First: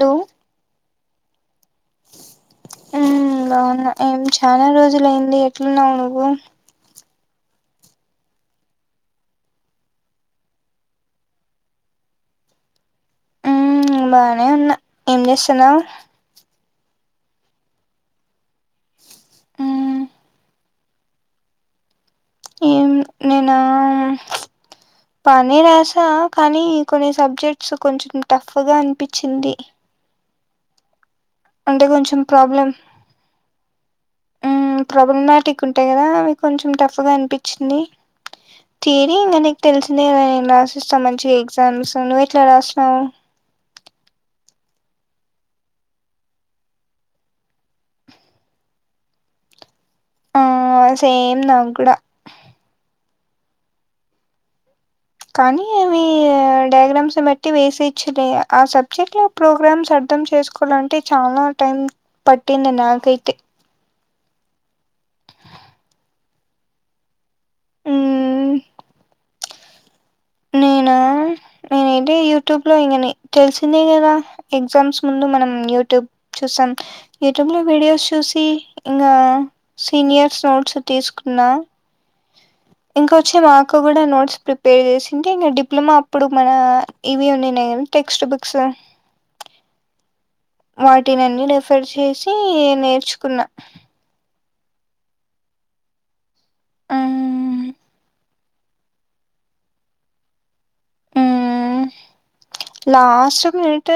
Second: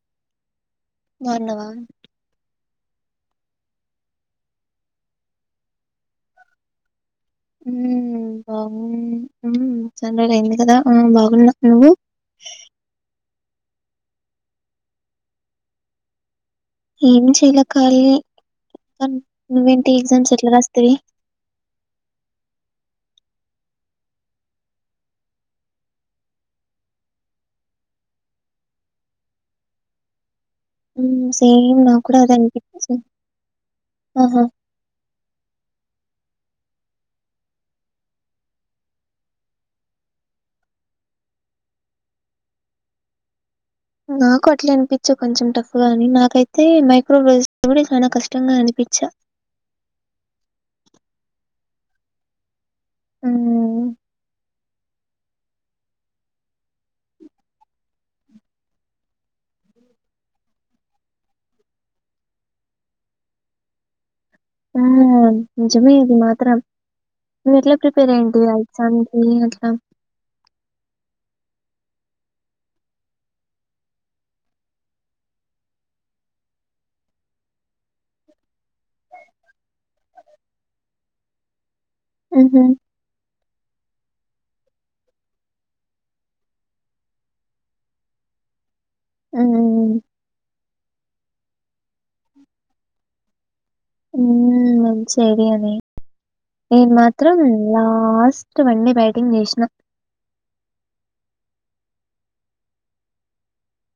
లో. బాగున్నావా ఊ బావున్నా ఏం చాలా రోజులయింది ఎట్లున్నావు నువ్వు.? ! ఊ బాగు. ఉ ఊ చన్రోలయింది కదా. ! ఊ బాగున్నా. నువ్వు.? ఊ బానే ఉన్నా. ఏం జేస్తున్నావు.? ఏం చేలె కాలియె. కాన్ నువ్వేంటి మ్మ్ ఎగ్జామ్స్ ఎట్లారాస్. త్రీ. ఏం నేనా.? ప్చ్. పనే రాసా కానీ, కొన్ని సబ్జెక్ట్స్ కొంచెం టఫ్ గా అన్పిచింది. సేమ్ నా కూడా అదే అన్ పిచ్ హ్మ్ ట్రూబుల్ మ్యటిక్ ఉంటాయి కదా అవి కొంచెం టఫ్ గా అనిపిచింది థిరీ ఇంగ నీక్ తెల్ సిందే కదా ఎ మ్యాస్ సమ్ మంచి ఎగ్జామ్స్ నువ్వు ఎట్లా రాస్ నవు నాకు అట్లే అనిపిచు కొంచెం టఫ్ గాని నాకైతే మైక్రోవేస్ కూడా చాలా కష్టంగా అనిప్ చ్చ ఆ సేమ్ నాక్ కూడా ఆ వ్ [unintelligible] కానీ అవి డయాగ్రామ్స్ బట్టి వేసే చ్చు లే ఆ సబ్జెక్ట్ లో ప్రోగ్రామ్స్ అర్ ర్థం చేసుకోలంటే చాలా టైం పట్టింది నాకైతే. ! ఆ ఆ నిజమే ఇది మాత్రం మీర్ ఎట్లా ప్రిపేర్ ఏంటి మ్మ్ ఆ ఎగ్జామ్ కీ అట్లా నేనా నేనైతే యూట్యూబ్ లో ఇగ నే తెలిసిందే కదా ఎగ్జామ్స్ ముందు మనం యూట్యూబ్ చూసాం యుట్యూబ్ లో విడియోస్ చూసి ఇంగ సినియర్ సో న్ ట్స్ తీసుకున్నా మ్హూ ఇంకొచ్చి మాఅక్క కూడా నోట్స్ ప్రిపేర్ చేసి అంటే ఇంగ్ డిప్లొమా అప్పుడు మన ఇవి ఉన్నినయి కదా టెక్స్ట్ బుక్స్ ఆ [unintelligible] వాటినన్ని రీఫర్ చేసి నేర్చుకున్నా ఉమ్ వన్ సేడి అనే నేను మాత్రం మ్మ్. లాస్ట్ వన్ డే బ్యాటింగ్ చేశ్ న లాస్ట్ మినిట్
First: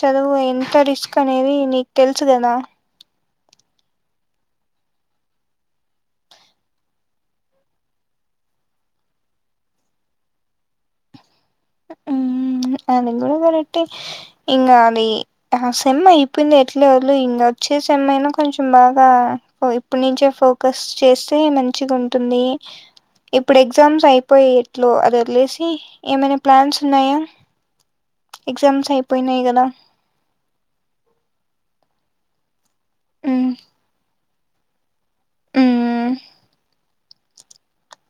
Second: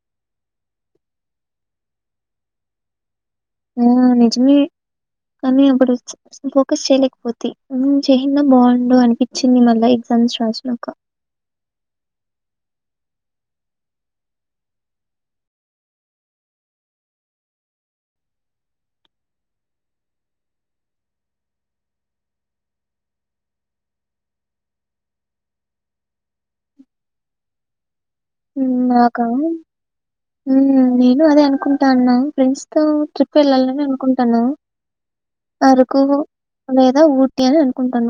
చదువు ఎంత రిస్క్ అనేది నీకు తెలుసు కదా ఆ నిజ్ మే కాని అపుడు ఫోకస్ చేయలేకపోతి హ్మ్ చేయిన్ నా బాగుండు అనిపిచింది మళ్ళా ఎగ్ వన్స్ రషీనక హ్మ్ అది కూడా కరక్టే ఇంకా అది ఆ సేమ్ అయిపెంది ఎట్ల వది లయి ఇంగ వచ్చే సేమ్ అయిన కొంచెం బాగా ఓయి ఇప్ న్ నుంచే ఫోకస్ చేస్తే మంచిగుంటుంది ఇప్పుడు ఎగ్ సామ్స్ అయిపోయి ఎట్లో వదిలేశి ఏమైన ప్లాన్స్ ఉన్నాయా ఉమ్ ఎగ్జామ్స్ నాకా అయిపోయినాయి కదా హ్మ్ నేను అదే అనుకుంటన ఫ్రెండ్స్ తో ట్రిప్ మ్ వెళ్ళాలని అనుకుంటాన్నా అరకు మ్ లేదా ఊ టి అన్ అనుకుంటాన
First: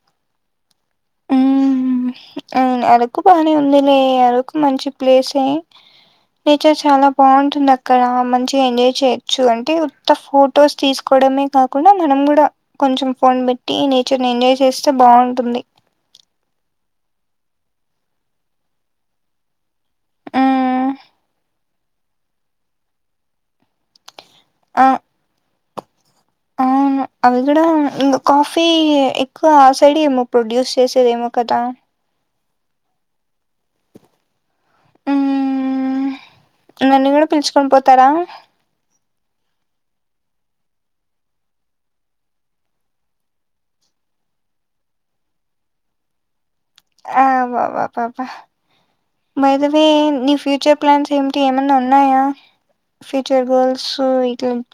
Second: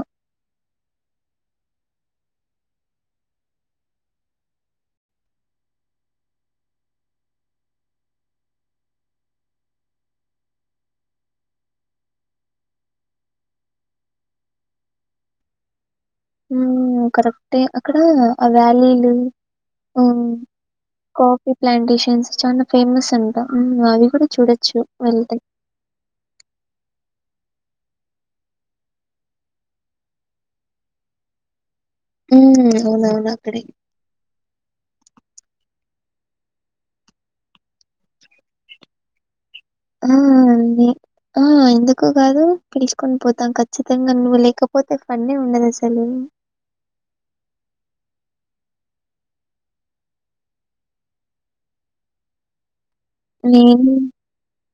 య మ్ ఎరకు బానే ఉందిలే అరకు మంచి ప్లేసే నేచర్ చాలా బాగుంటుంది అక్కడ మంచిగా ఎంజాయ్ చేయొచ్చు అంటే ఉత్త ఫొటోస్ తీసుకో డమే కాకుండా మనం కూడా కొంచెం ఫోన్ పెట్టి నేచర్ ని ఎంజాయ్ చేస్తే బాగుంటుంది హ్మ్ కరెక్టే అక్కడ ఆ వ్యాలీలు హ్మ్ మ్మ్ కాఫీ ప్లాంటేషన్స్ చాలా ఫేమస్ అంట హ్మ్ అవి కూడా చుడోచూ ఆ వెళ్తే అక్కడ ఉంగు కాఫీ ఎక్కువ ఆ సైడ ఏమో ప్రొడ్యూస్ చేసేదేమో కదా ఉమ్ అవునవును అక్కడే హ్మ్మ్మ్ నన్ను కూడా పిల్ చుకొని పోతారా ఆ ఆ ఆ వి ఆ [unintelligible] ఎందుకు కాదు పిల్ చుకొని పోతాం ఖచ్చితంగా నువ్వు లేకపోతే ఫన్నే ఉండదు అసలు ఆబబ ప ప బైదవే నీ ఫ్యూచర్ ప్లాన్స్ ఏమిటి ఏమన్నా ఉన్నాయా ఫ్యూచర్ గోల్ నేను సు ఇట లమ్ [unintelligible]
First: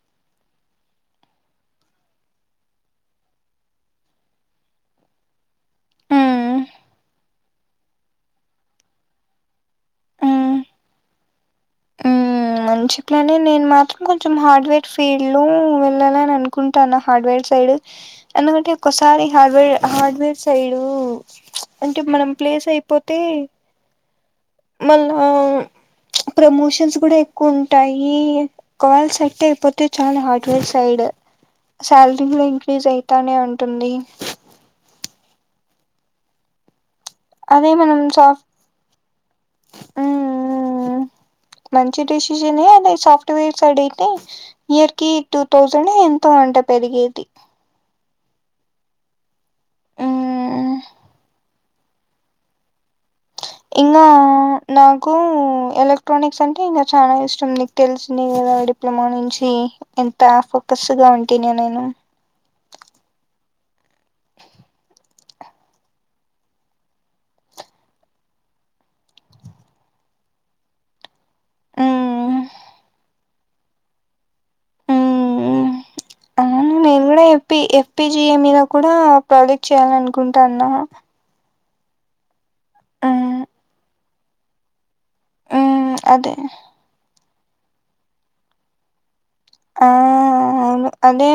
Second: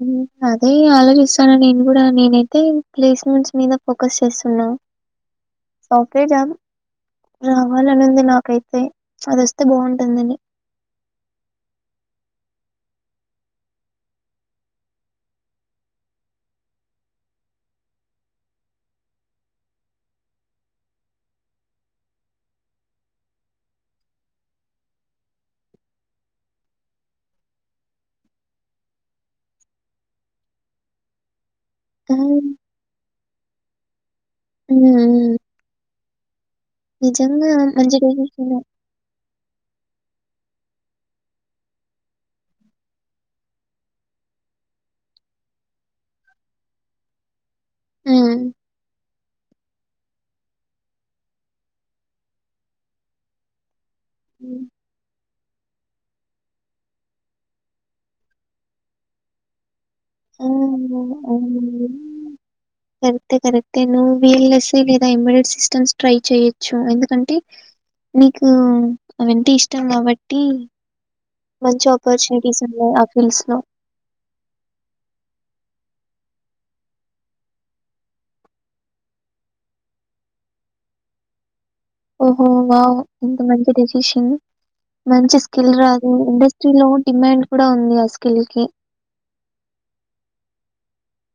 హ్మ్ అదే ఇగ ఆలోచిస్తాన నేను కూడా నేనైతే ప్లేస్ మెంట్స్ మీద ఫోకస్ చేస్తున్నా సాఫ్ ట్ వెర్ మ్మ్ జాబు రావాలని ఉంది నాకైతే చ్ అదిొస్తే బాగుంఉంటుందని మ్మ్ ఆ మంచి ప్లానే నేను మాత్రం కొంచెం హార్డ్ వేర్ ఫీల్డ్ లో వెళ్ళాలని అనుకుంటాన హార్డ్ వెర్ సైడ్ ఎందుకంటే ఒక్కోసారి హార్డ్వేర్ హార్డ్వేర్ సైడూ అంటే మనం ప్లేస్ అయిపోతే మళ్ళా ప్రమోషన్స్ గూడ ఎక్కుఉంటాయి, కాల్ సెట్ అయిపోతే చాలు హార్డ్వేర్ సైడ్ హ్మ్. సాలరీ గుడ హ్మ్. ఇంక్రీజ్ అయితానే ఉంటుంది హ్మ్ ఉమ్ నిజంగా అదే మంచి మనం సాఫ్ట్ డెసిషనే హ్మ్ మంచి డెసిజనే అది సాఫ్ట్వేర్స్ సైడ్ అయితే ఇయర్ కి టూ థౌసండ్ ఎంతో అంట్ ట పెరిగేది హ్మ్ ఆ ఇంగా హ్మ్. నాకు కూ ఎలక్ట్రానిక్స్ అంటే ఇంగ చాలా ఇష్టం, నీకు తెలిసిందె గదా డిప్లొమా నుంచి అంతా ఆ! ఫోకస్గా ఉంటినే అవును. నేను నేను వీలసీ లేదా ఇమీడియట్ సిస్టమ్స్ ట్రై చెయొచ్చు ఎందుకంటే నీకు అవంటే ఇష్టం గాబట్టి మంచి మ్మ్ అపర్చునిటీస్ ఉన్నాయి ఆఫీసులో మ్మ్ అవును నేను గూడ F P F P G A మీద కూడా ప్రొజెక్ట్ చేయ్యాలనుకుంటాన్నా ఓహో వావ్ ఎంత మంచి డెసీషన్ మంచి స్కిల్ మ్మ్ రాదు అదే ఇండస్ట్రీలో డిమాండ్ కూడా ఉంది ఆ స్కిల్ కి ఆ అ అవును అదే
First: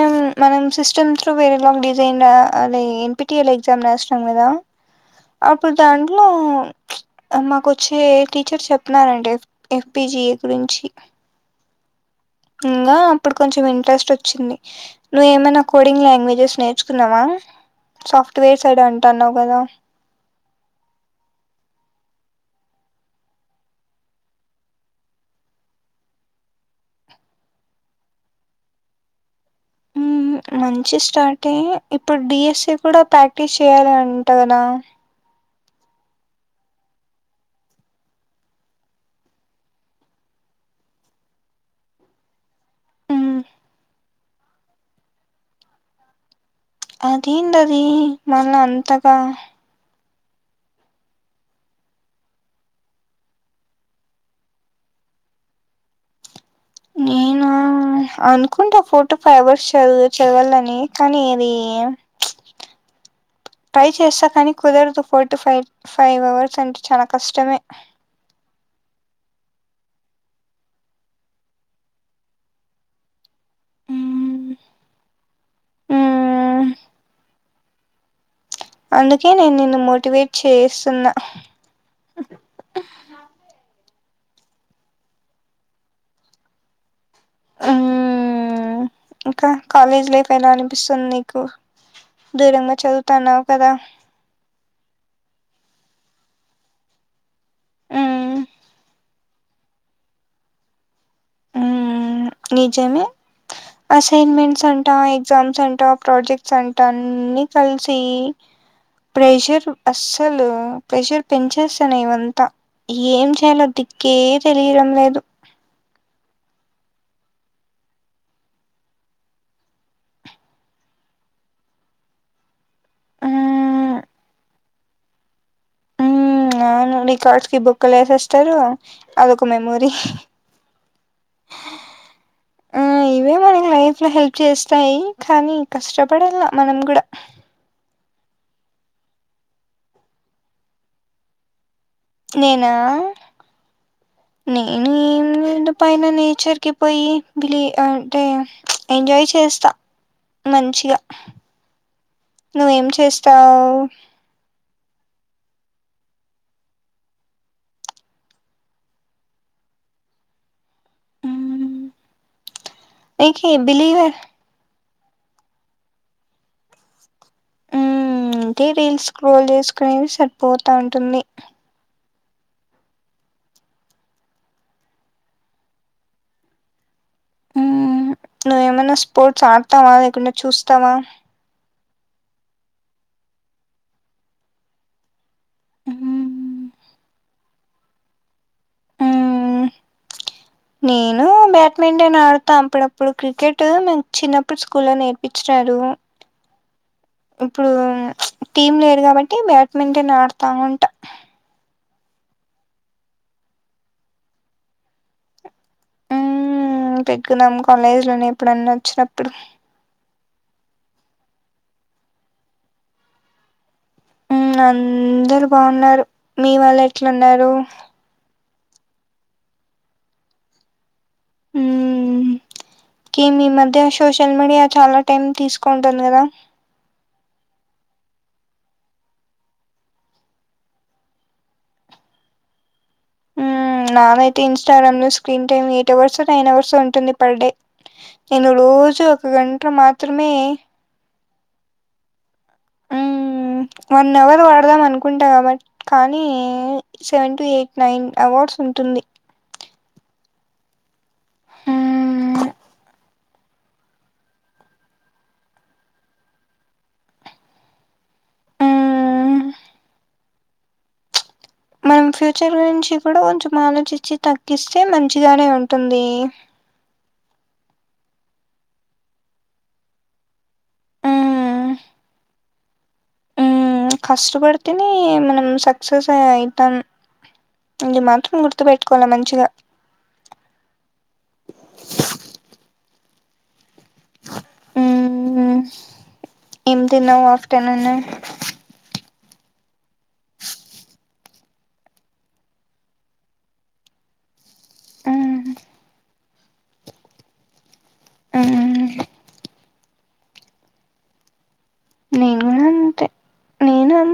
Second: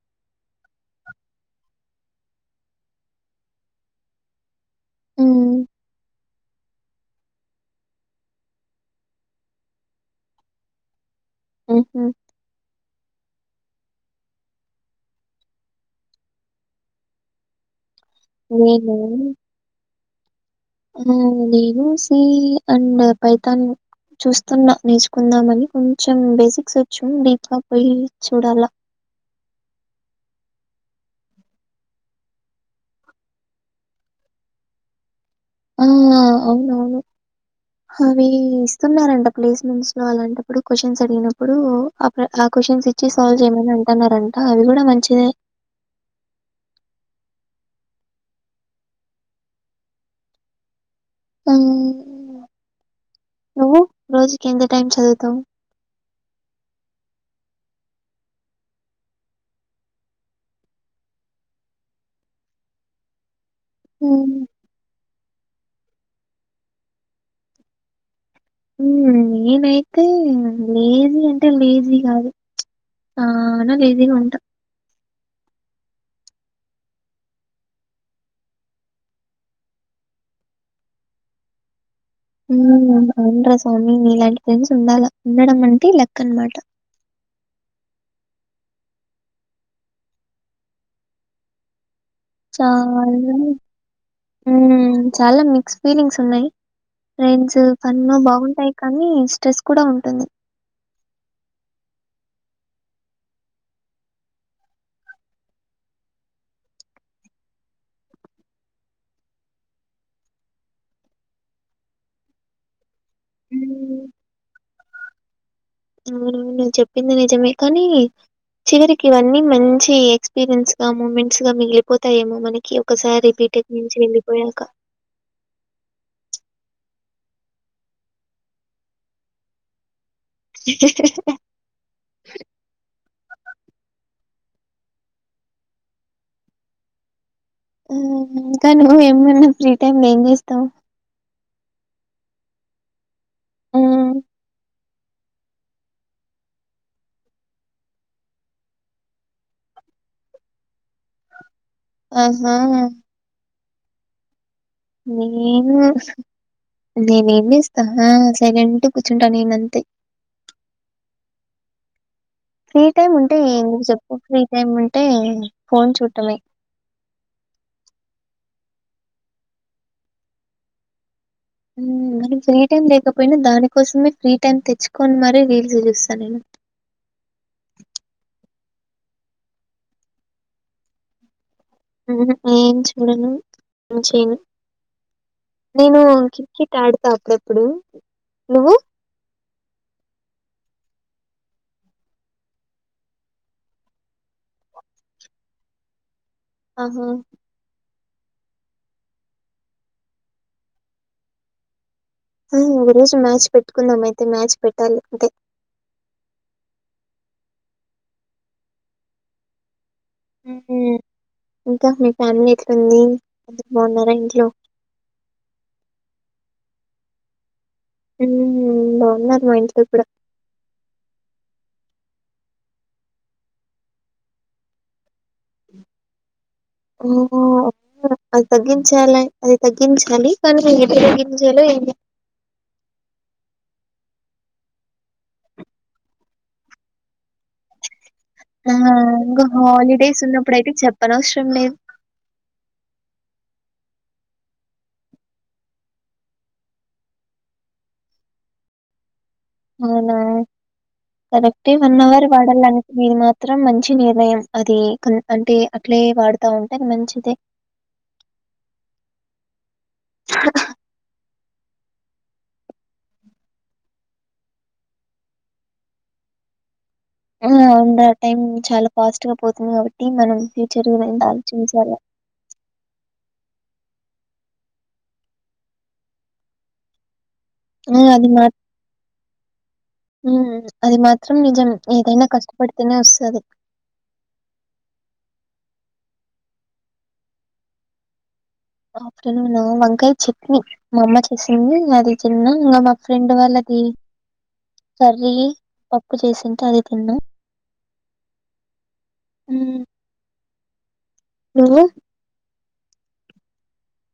మనం సిస్టమ్స్లో వేరేలాగ డిజైన్ అది N P T L exam రాసిన నం గదా మ్మ్. అప్పుడు దాంట్లో మాకు ఒచ్చే టీచర్ చెప్పినారంట ఎఫ్ బి జి ఏ గురించి ఉమ్ హు ఇంగా అప్పుడు కొంచెం ఇంట్రెస్ట్ వచ్చింది నువ్ ఏమన్న కొడింగ్ లాంగ్వేజెస్ నేర్చుకున్నావా? సాఫ్ట్వేర్ సైడ్ అంటన్నావు గదా ఉమ్ లేదు సీ అండ్ పైతాన్ చూస్తున్నా నేర్చుకుందామని కొంచెం బేసిక్స్ వచ్చు వీకాఫ్ పోయి చూడాలా మ్మ్ మంచి స్టార్టే, ఇప్పుడు డి ఎస్ సి కూడా ప్రాక్టీస్ చేయాలి అంట గదా హ్మ్ అవునవును అవి ఇస్తున్నారంట ప్లేస్మెంట్స్ లో అలాంటప్పుడు క్వశ్చన్స్ అడిగినప్పుడు క్వశ్చన్స్ ఇచ్చి సాల్వ్ మ్మ్ చేయమని అంటన్నారంట అది గూడా మంచిదే అదేందది మళ్ళ అంతగా హ్మ్ నువ్వు రోజుకి ఎంత టైం చదువుతవు నేను అనుకుంటా ఫోర్ట్టు ఫైవ్ అవర్స్ చదు చదవాలని కనీ అది ట్రై చేస్త హ్మ్. కనీ కుదరదు ఫోర్ట్టు ఫైవ్ ఫైవ్ అవర్స్ అంటే చాలా కష్టమే ఊ నేనైతే లేజీ అంటే లేజీ గాదు చానా లేజీగా ఉంటా. ఆ అందుకే నేన్ నిన్ను మోటివేట్ చేస్తున్నా హ్మ్ అవున్రా సామి నీలాన్ ఫ్రెండ్స్ ఉండాలా ఉండడం అంటే లక్కన్నమాట ఆ ఇంకా కాలేజ్ లైఫ్ ఎలా అనిపిస్తుంది నీకు? దూరంగా చాలా చదువుతన్నావు కదా హమ్ చాలా మిక్స్ ఫీలింగ్స్ ఉన్నాయి ఫ్రెండ్స్ ఫోను మ్మ్ బాగుంటాయి కానీ స్ట్రెస్ కూడా ఉంటుంది అ నిజమే అసైన్మెంట్స్ అంట ఎగ్జామ్స్ అంట ప్రాజెక్ట్స్ అంట అన్ని కలిసి ప్రెషర్ అస్సలు ప్రెషర్ పెంచేస్తున్నాయి ఇవంతా ఏం చేయాలో హ్మ్. దిక్కే తెలియడం లేదు హా నేను చెప్పింది నిజమే కానీ చివరికి ఇవన్నీ మంచి ఎక్స్పీరియన్స్ గా మూమెంట్స్ గా మిగిలిపోతాయేమో మన ఒకే ఒకసారి బీటెక్ నుంచి మ్మ్ వెళ్ళిపోయాక మ్మ్ అవును రికార్డ్స్ కి బుక్లు వేసేస్తారు అదొక మెమోరీ మ్ ఇవే మన లైఫ్ లొ హెల్ప్ చేస్తాయి కానీ కష్టపడలా మనం కూడా హు ఇంకా నువ్వు ఏమన్నా ఫ్రీ టైమ్ లొ ఏం చేస్తావు నేనా హ్మ్. నేన్మ్ పైన నేచర్ కి పోయి బిలీ అంటే ఎంజాయ్ చేస్తా మంచిగా ఆహా! నువ్ ఏం చేస్తావు నేను నేన ఏం చేస్తా ఆ సైలెంట్ కూర్చుంటా నేను అంతే ఫ్రీ టైమ్ ఉంటే నీకి ఎందుకు చెప్పు బిలీవర్ ఫ్రీ టైమ్ ఉంటే ఫోన్ చూడటమే హమ్ అంటే రీల్స్ క్రోల్ చేసుకునేవి సరిపోతా ఉంటుంది మనం ఫ్రీ టైమ్ లేకపోయినా దానికోసమే ఫ్రీ టైమ్ తెచ్చుకని మరి రీల్స్ చూస్తాను నేను మ్మ్. నువ్వేమైనా స్పోర్ట్స్ ఆడతావా లేకుండా చూస్తావా హుహా ఏం చూడను ఏం చేయను నేను మ్మ్. క్రికెట్ ఆడతా అప్పుడప్పుడు నువు మ్మ్. నేను బ్యాడ్మింటన్ ఆడతా అప్పుడప్పుడు క్రికెట్ మ చిన్నప్పుడు స్కూల్ లో నేర్పించిలే తరు ఆహా ఇప్పుడు టీమ్ లేదు కాబట్టి బ్యాడ్మింటన్ ఆడతా ఉంట ఆ ఒక రోజు మ్యాచ్ పెట్టుకుందాంయితే మ్యాచ్ పెట్టాలి అంతే హుమ్ పెగ్గుదాం కాలేజీలోనే ఎప్పుడన్న వచ్చినప్పుడు హమ్ ఇంకా మీ ఫ్యామిలీ ఎట్లుంది బాగున్నారా ఇంట్లో హమ్ అందరు బాగున్నారు మీ వాల్ ఎట్లున్నారు హమ్ బాగున్నారు మా ఇంట్లో ఇప్పుడ హ్మ్ కి మీ మధ్య సోషల్ మీడియా చాలా టైం తీసుకుంటాను కదా ఓహ్ అది తగ్గించాలి అది తగ్గించాలి కానీ ఎకడ తగ్గించాలో ఏంటి నవైతే ఇన్స్టాగ్రామ్ లో screen time eight hours nine hours ఉంటుంది పర్ డే నేను ఆ రోజు ఒక ఇంకా గంట హాలిడేస్ మాత్రమే ఉన్నప్పుడుయితే చెప్పనవసరం లేదు మ్మ్ వన్ అవర్ వాడదాం అనుకుంటా కాబట్ కానీ seven to eight nine hours ఉంట ఉంటుంది అవునా కరెక్టే వన్ అవర్ మ్మ్ వాడాలనిది మాత్రం మంచి నిర్ణయం అది అంటే అట్లా అట్లే వాడుతా ఉంటంది మంచిదే మ్మ్ హా మనం ఫ్యూచర్ గురించి కూడా కొంచెం ఆలోజ్ ఇచ్చి తగ్గిస్తే మంచిగానే ఉంటుంది హమ్ ఆ టైం చాలా ఫాస్ట్ గా పోతుంది కాబట్టి మనం ఫ్యూచర్ంత హ్మ్ ఆలోచించాల హ్మ్మ్, కష్ట పడితేనే మనం సక్సెస్ అయితం. హ్మ్మ్. ఈ మంత్ గుర్తుపెట్టుకోవడం మంచిగా. హ్మ్మ్, అది మాత్రం నిజం. ఏదైనా కష్టపడితేనే వస్తుంది. హ్మ్మ్, ఏం తినావ్ ఆఫ్టర్‌నూన్? ఆఫ్టర్‌నూన్ నా? వంకాయ చట్నీ. మా అమ్మ చేసింది, అది తిన్న. ఇంకా మా ఫ్రెండ్ వాళ్లది. హ్మ్ కర్రీలి పప్పు చేసింటే, అది తిన్నా. హ్మ్ హ్మ్మ్. నువు.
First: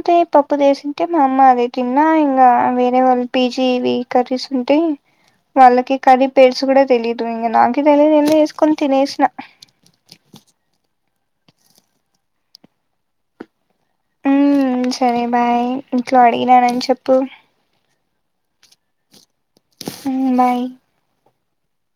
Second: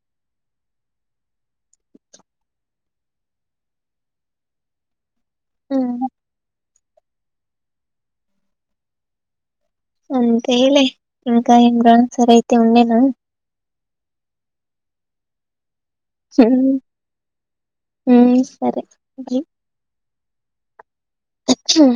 తే పప్పు జేసింటే, మా అమ్మ అదే తిన్నా. ఇంకా వేరే వాళ్లు పీజీ వి కరస్ ఉంటే. వాళ్ల కి మ్మ్ కర్రీ పేర్సు కూడా తెలీదు. ఇంకా నాకే తెలీదు ఏందో, ఏస్కొని తినేసిన. అంతేలే, ఇంకా ఎగ్జామ్స్ సర అయితే ఉండే నా? హ్మ్మ్, సరే బాయ్! ఇంట్లో అడిగినా, అన్ని చెప్పు. హ్మ్మ్, సరే. [unintelligible] హ్మ్మ్, బాయ్. అచ్చా?